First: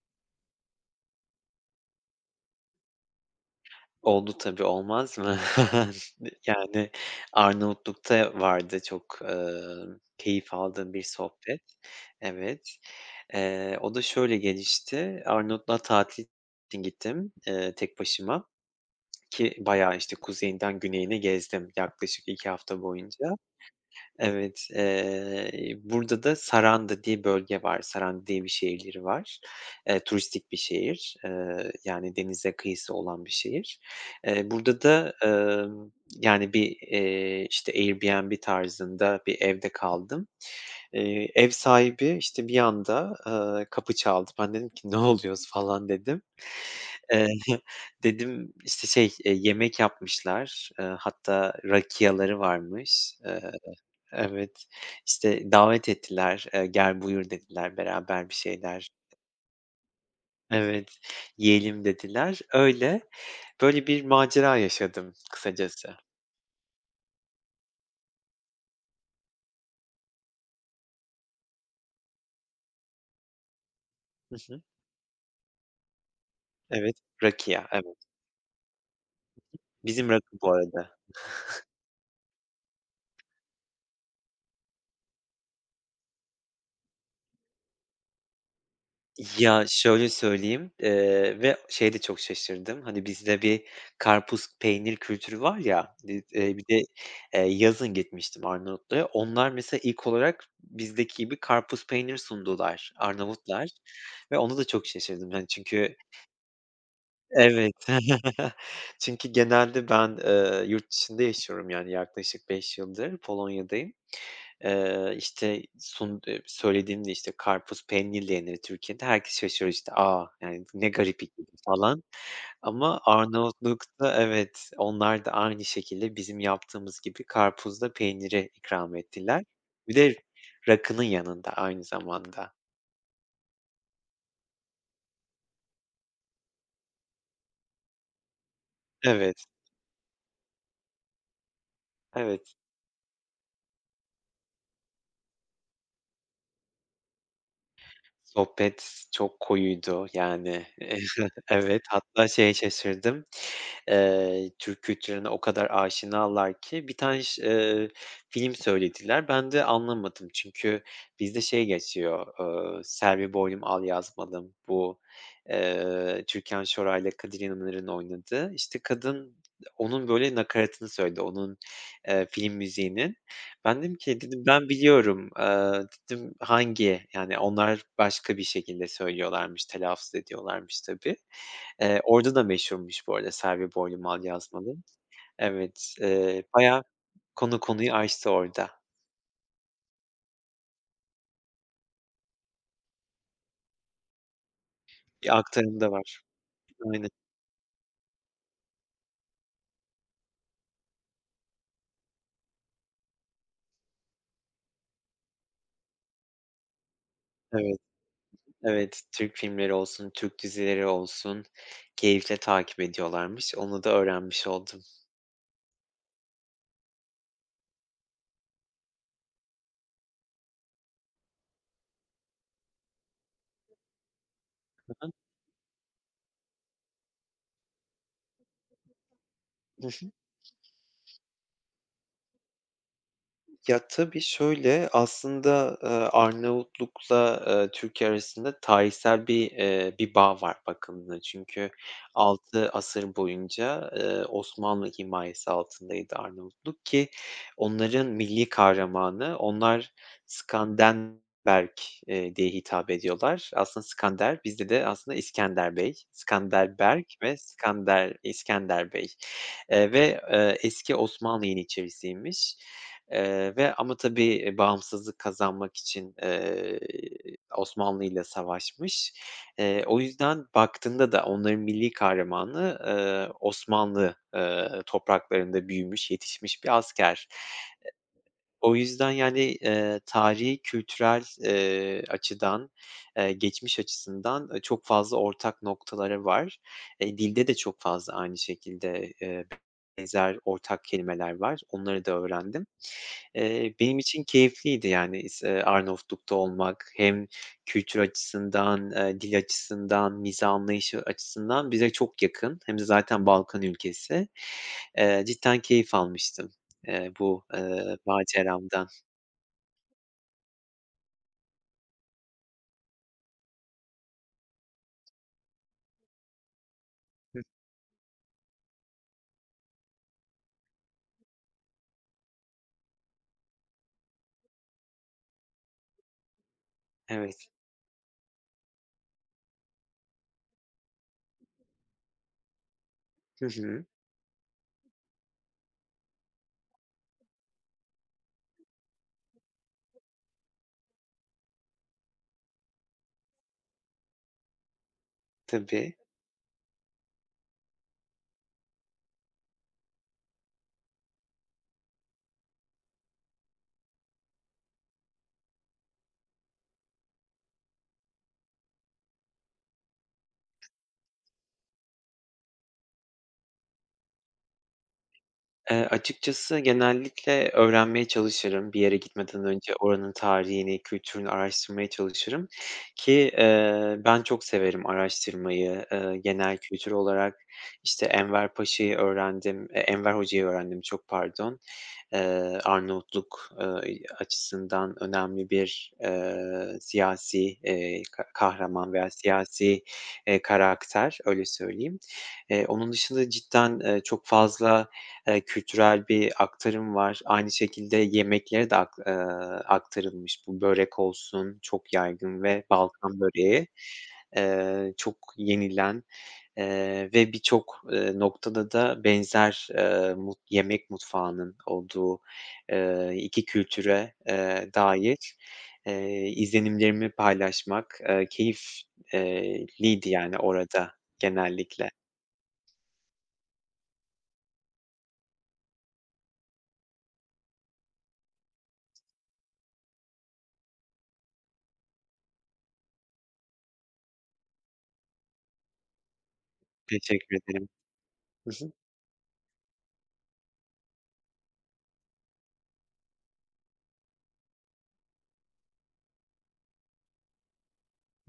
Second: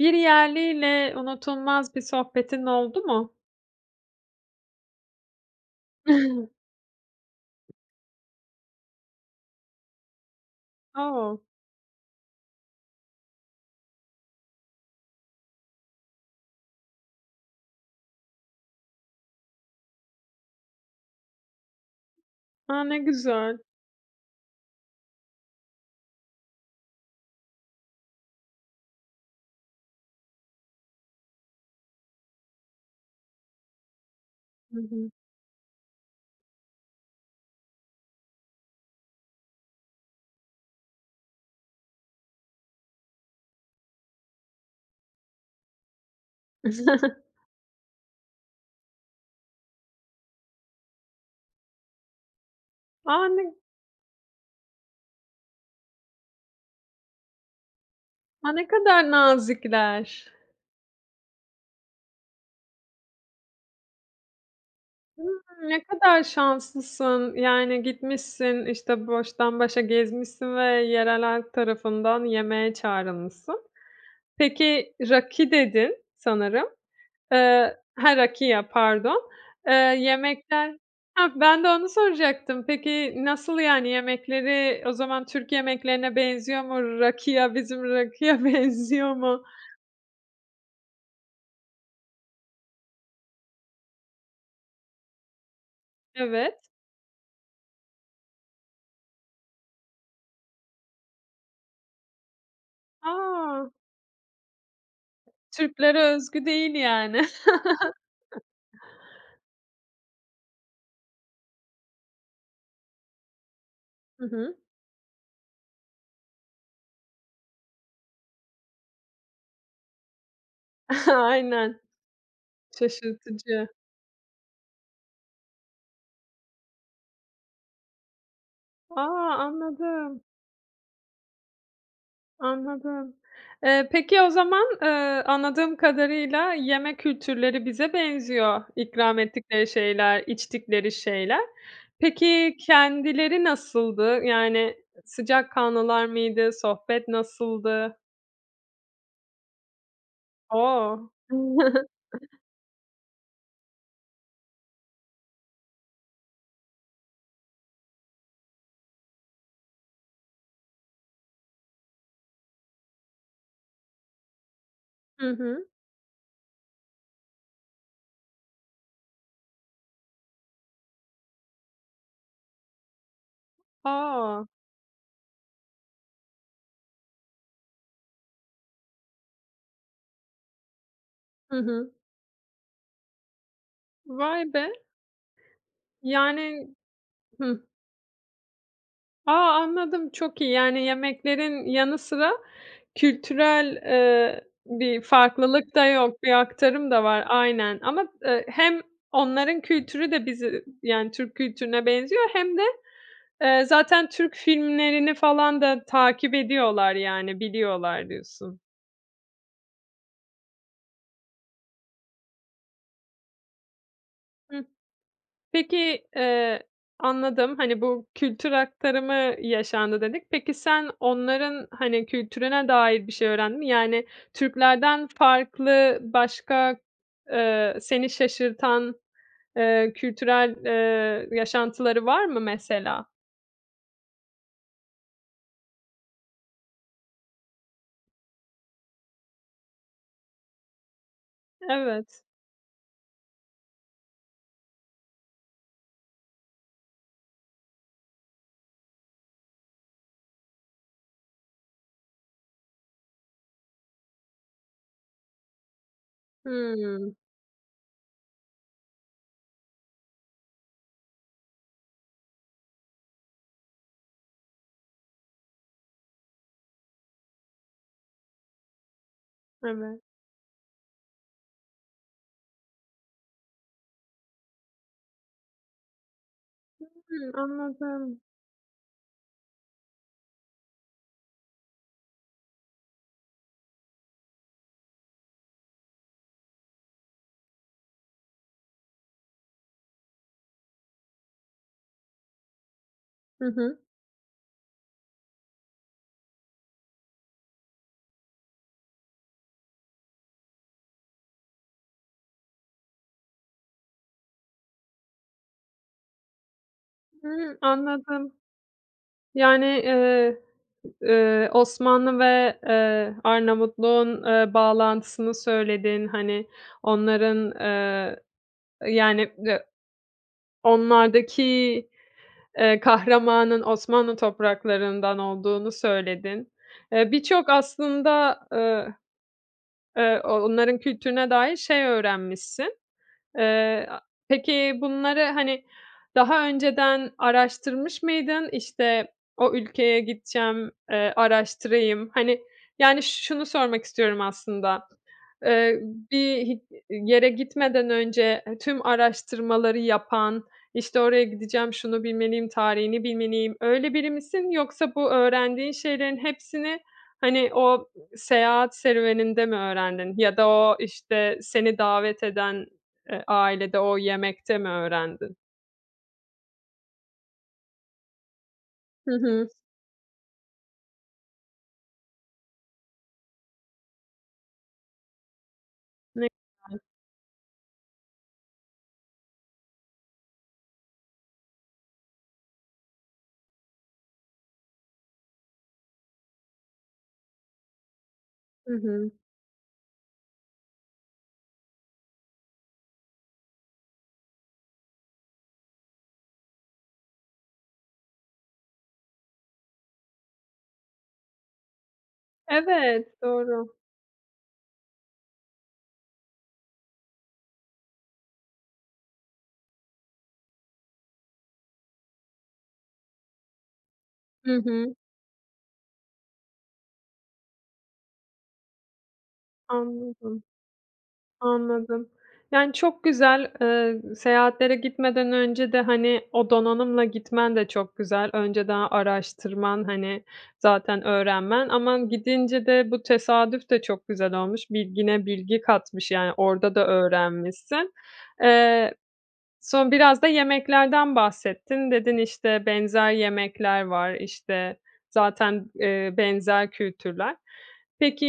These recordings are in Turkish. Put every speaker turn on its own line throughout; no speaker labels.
Bir yerliyle unutulmaz bir sohbetin oldu mu?
Oldu tabii, olmaz mı? Yani, Arnavutluk'ta vardı. Çok, eee, keyif aldığım bir
O!
sohbet. Evet, eee, o da şöyle gelişti. Arnavutluk'a tatil için gittim, eee, tek başıma. Ki bayağı, işte, kuzeyinden güneyine gezdim yaklaşık 2 hafta
A, ne
boyunca.
güzel!
Evet, eee, burada da Saranda diye bölge var. Saranda diye bir şehirleri var. Eee, turistik bir şehir, eee, yani, denize kıyısı olan bir şehir. Eee,
Hı
burada
hı.
da, emm, yani, bir, eee, işte, Airbnb tarzında bir evde kaldım. Eee, ev sahibi, işte, bir anda, eee, kapı çaldı. Ben dedim ki, "Ne oluyoruz?" falan dedim Eee, dedim, işte, şey, eee, yemek yapmışlar, eee, hatta rakia'ları varmış.
A,
Eee
ne
Evet, işte, davet ettiler. Eee, "Gel, buyur." dediler, beraber bir
A! Ne
şeyler
kadar nazikler.
Evet, "Yiyelim." dediler. Öyle. Böyle bir macera yaşadım
Hıı, ne
kısacası.
kadar şanslısın. Yani, gitmişsin, işte, baştan başa gezmişsin ve yerel halk tarafından yemeğe çağrılmışsın.
Hı hı.
Peki, "raki" dedin sanırım.
Evet, rakia
Eee
evet.
Ha, rakia pardon. Eee,
Bizim rakı bu
yemekler
arada.
Ha, ben de onu soracaktım. Peki, nasıl, yani, yemekleri o zaman Türk yemeklerine benziyor mu? Rakia bizim rakıya benziyor mu?
Ya, şöyle söyleyeyim: Eee, ve şeye de çok şaşırdım. Hani, bizde bir karpuz, peynir kültürü var ya, dit eee, bir
Evet.
de, eee, yazın gitmiştim Arnavutluk'a. Onlar mesela ilk olarak bizdeki gibi karpuz, peynir sundular Arnavutlar
A!
ve ona da çok şaşırdım. Hani, çünkü
Türklere özgü değil yani.
Evet, çünkü genelde ben, eee, yurt dışında yaşıyorum, yani, yaklaşık 5 yıldır Polonya'dayım.
Hı hı.
Eee, işte, sund eee, söylediğimde, işte, "Karpuz peynirle yenir Türkiye'de." herkes şaşırıyor, işte, "A! Yani, ne garip." [unintelligible]
Aynen,
falan ama
şaşırtıcı.
Arnavutluk'ta Evet, onlar da aynı şekilde bizim yaptığımız gibi karpuz da peyniri ikram
A!
ettiler. Bir de
Anladım.
rakının yanında aynı zamanda.
Anladım. Eee, peki o zaman, eee, anladığım kadarıyla yeme kültürleri bize benziyor ikram
Evet.
ettikleri şeyler, içtikleri şeyler.
Evet.
Peki kendileri nasıldı? Yani sıcakkanlılar mıydı? Sohbet nasıldı?
Sohbet çok koyuydu, yani.
O!
Evet, hatta şeye şaşırdım. Eee, Türk kültürüne o kadar aşinalar ki bir tane ş eee, film söylediler. Ben de anlamadım. Çünkü bizde şey geçiyor, ııı, “Selvi Boylum Al Yazmalım” bu,
Hı hı.
eee, Türkan Şoray'la Kadir İnanır'ın oynadığı. İşte, kadın onun, böyle, nakaratını söyledi, onun, eee, film müziğinin. Ben dedim ki, dedim,
A!
“Ben biliyorum.” Eee, dedim, “Hangi?” Yani, onlar başka bir şekilde söylüyorlarmış, telaffuz ediyorlarmış tabii.
Hı hı.
Eee, orada da meşhurmuş bu arada “Selvi Boylum Al
Vay be!
Yazmalım.” Evet, eee,
Yani
bayağı
Hıh.
konu konuyu açtı orada.
A, anladım, çok iyi. Yani yemeklerin yanı sıra kültürel, eee, bir
Bir
farklılık
aktarım
da
da var.
yok. Bir aktarım da
Aynen.
var, aynen ama, eee, hem onların kültürü de bizi yani Türk kültürüne benziyor hem de, eee, zaten Türk filmlerini falan da takip ediyorlar, yani,
Evet,
biliyorlar diyorsun.
evet, Türk filmleri olsun, Türk dizileri olsun keyifle takip ediyorlarmış. Onu da öğrenmiş
Hıh.
oldum.
Peki, eee, anladım. Hani, bu kültür aktarımı yaşandı dedik. Peki sen onların, hani, kültürüne dair bir şey öğrendin mi? Yani Türklerden
[unintelligible]
farklı başka, eee, seni şaşırtan,
Hı
eee,
hı.
kültürel, eee, yaşantıları var mı mesela?
Ya, tabii. Şöyle: Aslında, ııı, Arnavutluk'la, ııı, Türkiye arasında tarihsel bir, eee, bir bağ var bakıldığında. Çünkü
Evet.
6 asır boyunca, eee, Osmanlı himayesi altındaydı Arnavutluk ki onların milli kahramanı, onlar Skandenberg, eee, diye hitap ediyorlar. Aslında Skander, bizde de aslında İskender Bey, Skanderberg
Hımm.
ve Skander, İskender Bey, eee, ve, eee, eski Osmanlı yeniçerisiymiş, eee, ve ama tabii, eee, bağımsızlık kazanmak için, eee, Osmanlı'yla savaşmış. Eee,
Evet.
o yüzden baktığında da onların milli kahramanı, ııı, Osmanlı, ııı, topraklarında büyümüş, yetişmiş bir asker.
Hımm.
Eee,
Anladım.
o yüzden yani, eee, tarihi kültürel, eee, açıdan, eee, geçmiş açısından, ııı, çok fazla ortak noktaları var. Eee, dilde de çok fazla aynı şekilde, eee, benzer ortak kelimeler var. Onları da öğrendim.
Hı
Eee,
hı.
benim için keyifliydi, yani, is eee, Arnavutluk'ta olmak hem kültür açısından, eee, dil açısından, mizah anlayışı açısından bize çok yakın. Hem de zaten Balkan ülkesi. Eee, cidden keyif almıştım, eee, bu,
Hımm,
eee,
anladım.
maceramdan.
Yani, eee, eee, Osmanlı ve, eee, Arnavutluk'un, eee, bağlantısını söyledin. Hani,
Hıh.
onların, eee yani, eee, onlardaki, eee, kahramanın Osmanlı topraklarından olduğunu söyledin. Eee,
Evet.
birçok aslında, eee, eee, o onların kültürüne dair şey öğrenmişsin.
Hı hı.
Eee, a peki bunları, hani, daha önceden araştırmış mıydın? İşte, "O ülkeye gideceğim, eee, araştırayım." Hani, yani, şunu sormak istiyorum aslında: Eee,
Tabii.
bir hi yere gitmeden önce, eee, tüm araştırmaları yapan, işte, "Oraya gideceğim, şunu bilmeliyim, tarihini bilmeliyim." öyle biri misin yoksa bu öğrendiğin şeylerin hepsini, hani, o, ııı, seyahat serüveninde mi öğrendin? Ya da o, işte, seni davet eden, eee, ailede o yemekte mi öğrendin?
Eee, açıkçası genellikle öğrenmeye çalışırım. Bir yere
Hı
gitmeden
hı.
önce oranın tarihini, kültürünü araştırmaya çalışırım ki, eee, ben çok severim araştırmayı, ııı,
Ne
genel
güzel.
kültür olarak. İşte, Enver Paşa'yı öğrendim eee, Enver hocayı öğrendim, çok pardon. Eee, Arnavutluk, ııı, eee, açısından önemli bir, eee, siyasi, eee, ka
Hı
kahraman veya
hı.
siyasi, eee, karakter, öyle söyleyeyim. Eee, onun dışında cidden, eee, çok fazla, eee, kültürel bir aktarım var. Aynı şekilde, yemeklere de ak eee, aktarılmış bu. Börek olsun çok yaygın ve Balkan
Evet.
böreği,
Doğru.
eee, çok yenilen, eee, ve birçok, eee, noktada da benzer, eee, mut yemek mutfağının olduğu, eee, 2 kültüre,
Hı
eee,
hı.
dair, eee, izlenimlerimi paylaşmak, eee, keyif, eee, liydi yani
Anladım.
orada genellikle.
Anladım. Yani, çok güzel. Eee, seyahatlere gitmeden önce de, hani, o donanımla gitmen de çok güzel. Önceden araştırman, hani, zaten öğrenmen ama gidince de bu tesadüf de çok güzel olmuş. Bilgine bilgi katmış. Yani orada da
Teşekkür ederim.
öğrenmişsin.
Hı hı.
Eee, son biraz da yemeklerden bahsettin. Dedin, işte, "Benzer yemekler var." İşte, zaten, eee, benzer kültürler.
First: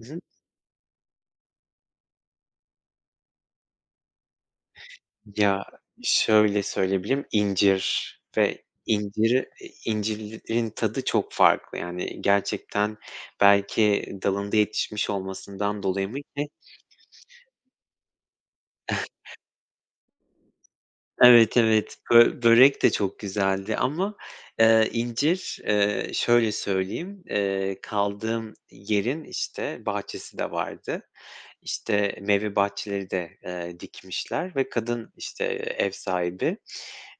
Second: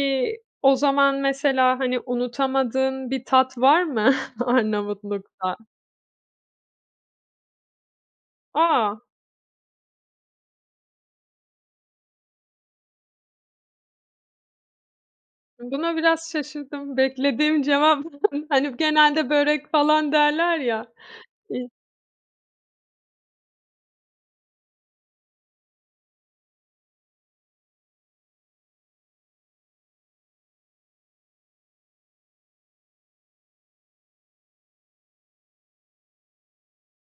Hı hı.
o zaman mesela, hani, unutamadığın bir tat var mı Arnavutluk'ta?
Ya, şöyle söyleyebilirim: İncir ve
A!
inciri i incirlerin tadı çok farklı yani gerçekten belki dalında yetişmiş olmasından
Buna
dolayı mı
biraz
ki?
şaşırdım. Beklediğim cevap hani, genelde "börek" falan derler ya.
Evet,
İ
evet, bö börek de çok güzeldi ama, eee, incir, eee, şöyle söyleyeyim: Eee, kaldığım yerin, işte, bahçesi de vardı. İşte, meyve bahçeleri de, eee, dikmişler ve kadın, işte, eee, ev sahibi,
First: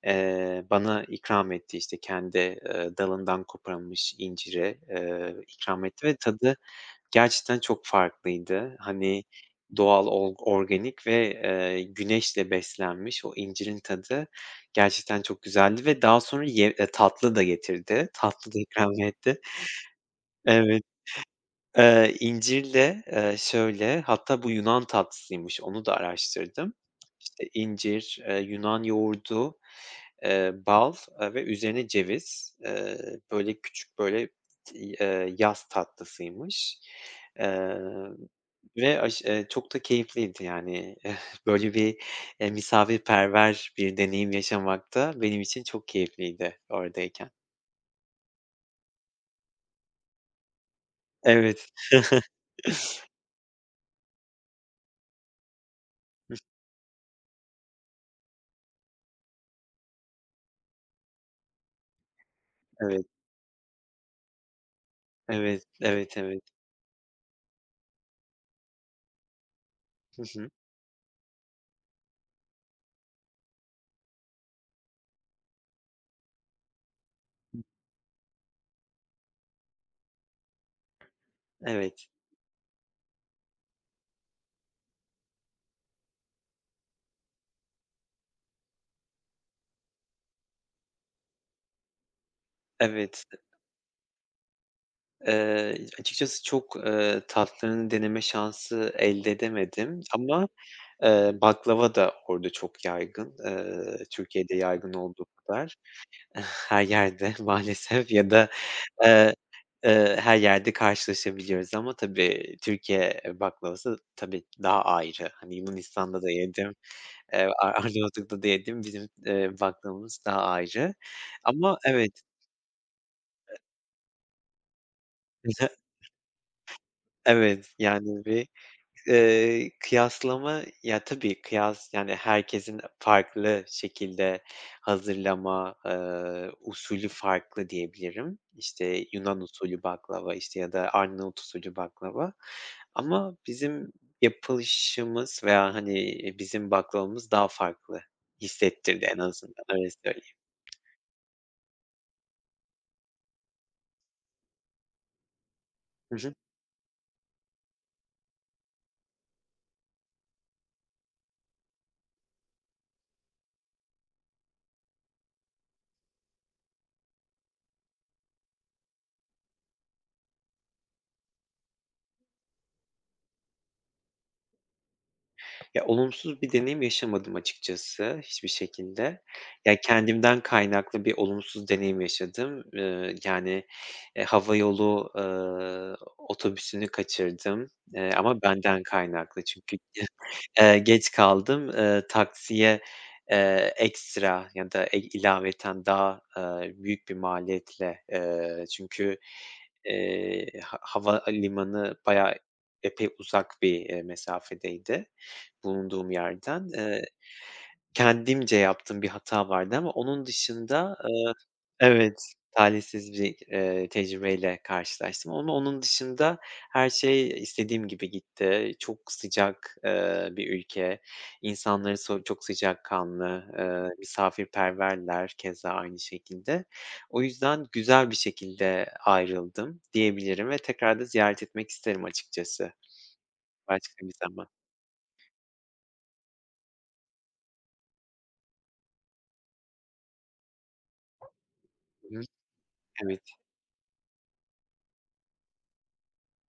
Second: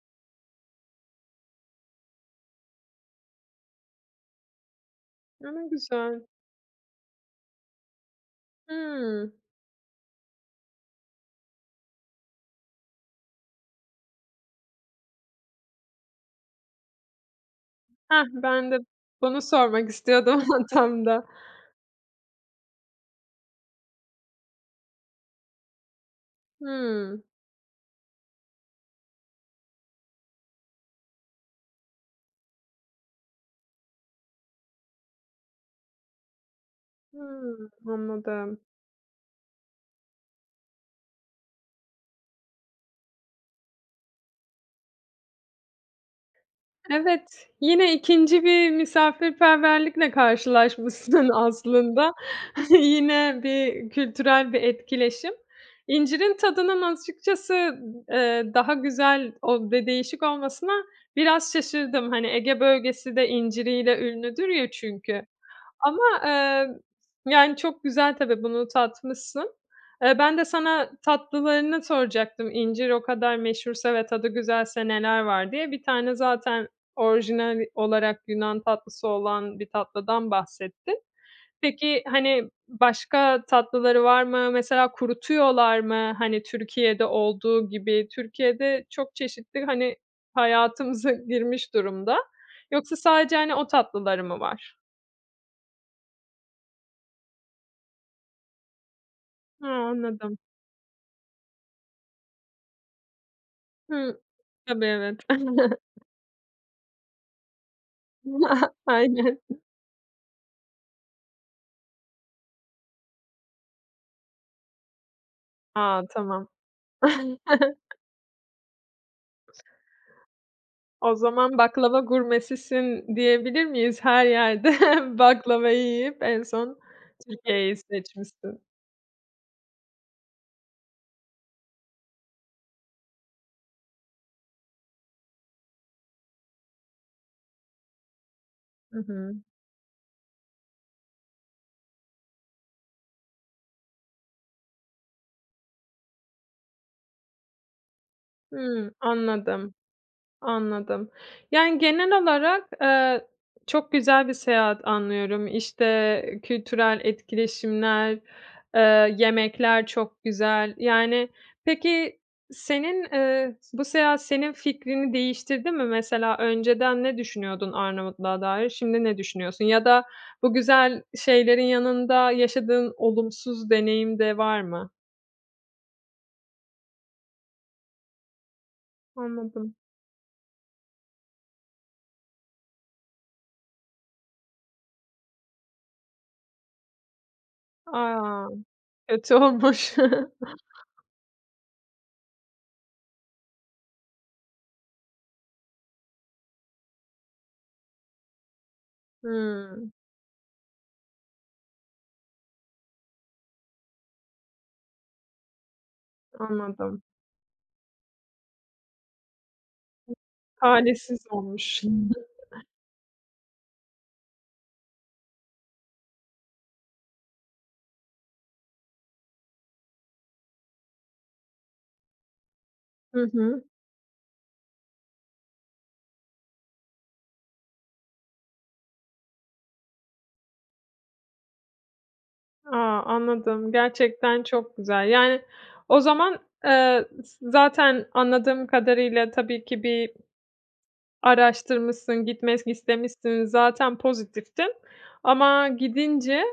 eee, bana ikram etti, işte, kendi, eee, dalından koparılmış inciri, eee,
A! Ne
ikram etti ve
güzel.
tadı gerçekten çok farklıydı. Hani,
Hımm.
doğal olg organik ve, eee, güneşle beslenmiş o incirin tadı, gerçekten çok güzeldi ve daha sonra ye eee, tatlı da getirdi.
Hah!
Tatlı da
Ben de
ikram etti.
bunu sormak istiyordum
Evet,
tam da.
eee, incirle, eee, şöyle: Hatta bu Yunan tatlısıymış. Onu da araştırdım.
Hımm.
İşte, incir, eee, Yunan yoğurdu, eee, bal ve üzerine ceviz, eee, böyle, küçük, böyle, t eee, yaz tatlısıymış,
Hımm,
eee,
anladım.
ve aş eee, çok da keyifliydi yani. Böyle bir, eee, misafirperver bir deneyim yaşamak da benim için çok keyifliydi oradayken.
Evet, yine 2. bir misafirperverlikle karşılaşmışsın
Evet.
aslında. Yine bir kültürel bir etkileşim. İncirin tadının açıkçası, eee, daha güzel o bir de değişik olmasına biraz şaşırdım. Hani, Ege
Evet.
Bölgesi de inciriyle ünlüdür ya çünkü
Evet,
ama,
evet, evet.
eee, yani, çok güzel tabii, bunu tatmışsın. Eee,
Hı
ben de
hı.
sana tatlılarını soracaktım, "İncir o kadar meşhursa ve tadı güzelse neler var?" diye. Bir tane zaten orijinal olarak Yunan tatlısı olan bir tatlıdan bahsettin. Peki,
Evet.
hani, başka tatlıları var mı? Mesela kurutuyorlar mı, hani, Türkiye'de olduğu gibi? Türkiye'de çok çeşittir. Hani, hayatımıza girmiş durumda. Yoksa
Evet.
sadece, hani, o tatlıları mı var?
Eee, açıkçası çok, eee, tatlılarını deneme şansı elde
Ha,
edemedim
anladım.
ama, eee, baklava da orada çok yaygın, eee,
Hımm.
Türkiye'de
Tabii,
yaygın
evet.
oldukları kadar. Her yerde maalesef ya da, eee,,
Aynen.
eee, her yerde karşılaşabiliyoruz ama, tabii, Türkiye baklavası tabii ki daha ayrı. Hani,
A!
Yunanistan'da da
Tamam.
yedim, eee, Ar Arnavutluk'ta da yedim, eee, bizim baklavamız daha ayrı
O zaman,
ama
"Baklava
evet.
gurmesisin." diyebilir miyiz her yerde?
Hı hı.
Baklavayı yiyip en son
Evet,
Türkiye'yi
yani bir,
seçmişsin.
eee, kıyaslama Ya, tabii kıyas Yani, herkesin farklı şekilde hazırlama, eee, usulü farklı diyebilirim.
Hı
İşte,
hı.
Yunan usulü baklava, işte, ya da Arnavut usulü baklava. Ama bizim yapılışımız veya, hani, iii, bizim baklavamız daha farklı
Hımm.
hissettirdi en azından,
Anladım,
öyle söyleyeyim.
anladım. Yani, genel olarak, eee, çok güzel bir seyahat anlıyorum.
Hı hı.
İşte, kültürel etkileşimler, eee, yemekler çok güzel. Yani, peki senin eee, bu seyahat senin fikrini değiştirdi mi? Mesela önceden ne düşünüyordun Arnavutluk'a dair, şimdi ne düşünüyorsun? Ya da bu güzel şeylerin yanında yaşadığın olumsuz deneyim de var mı?
Ya, olumsuz bir deneyim yaşamadım açıkçası hiçbir şekilde.
Anladım.
Ya, kendimden kaynaklı bir olumsuz deneyim yaşadım, eee, yani, eee, hava yolu, ııı, otobüsünü kaçırdım, eee, ama
A!
benden
Kötü
kaynaklı. Çünkü,
olmuş.
eee, geç kaldım, ııı, taksiye, eee, ekstra ya da, e ilaveten daha, ııı, büyük bir maliyetle. Eee, çünkü,
Hımm.
eee, ha havalimanı bayağı epey uzak bir, eee, mesafedeydi bulunduğum yerden. Eee,
Anladım.
kendimce yaptığım bir hata vardı ama onun dışında
Talihsiz
Eee,
olmuş.
evet, talihsiz bir, eee, tecrübeyle karşılaştım onu onun dışında her şey istediğim gibi gitti. Çok sıcak, eee, bir ülke, insanları so çok
Hı
sıcakkanlı,
hı.
eee, misafirperverler keza aynı şekilde. O yüzden güzel bir şekilde ayrıldım diyebilirim ve tekrar da ziyaret etmek isterim açıkça
A! Anladım.
başka bir
Gerçekten
zaman.
çok güzel. Yani, o zaman, eee, z zaten anladığım kadarıyla tabii ki bir araştırmışsın, gitmek
Evet.
istemişsin. Zaten pozitiftin ama gidince,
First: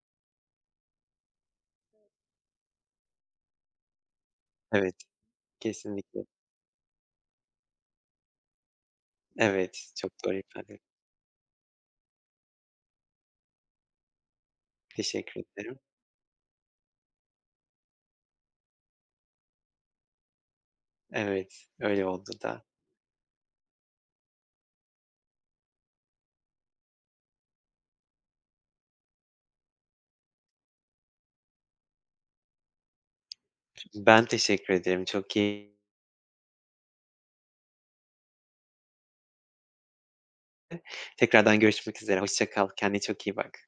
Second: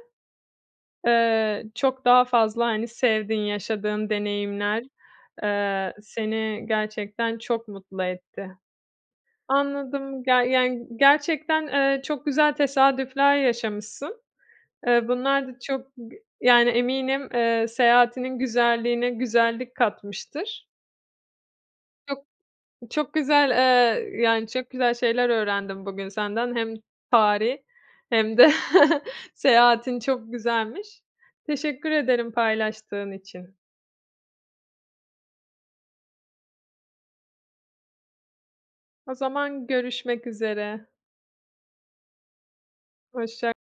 eee, çok daha fazla, hani, sevdiğin, yaşadığın deneyimler,
Evet,
eee,
kesinlikle.
seni gerçekten çok mutlu etti.
Evet, çok
Anladım.
doğru
Ger
ifade et
yani gerçekten, eee, çok güzel tesadüfler yaşamışsın. Eee,
Teşekkür
bunlar da
ederim.
çok g yani, eminim, eee, seyahatinin güzelliğine güzellik katmıştır.
Evet, öyle
Çok,
oldu da.
çok güzel eee, yani, çok güzel şeyler öğrendim bugün senden, hem tarih hem de seyahatin çok güzelmiş. Teşekkür ederim paylaştığın için.
Ben teşekkür ederim, çok keyi
O zaman görüşmek üzere.
[unintelligible] Tekrardan görüşmek üzere, hoşça kal. Kendine çok iyi
Hoşçak
bak.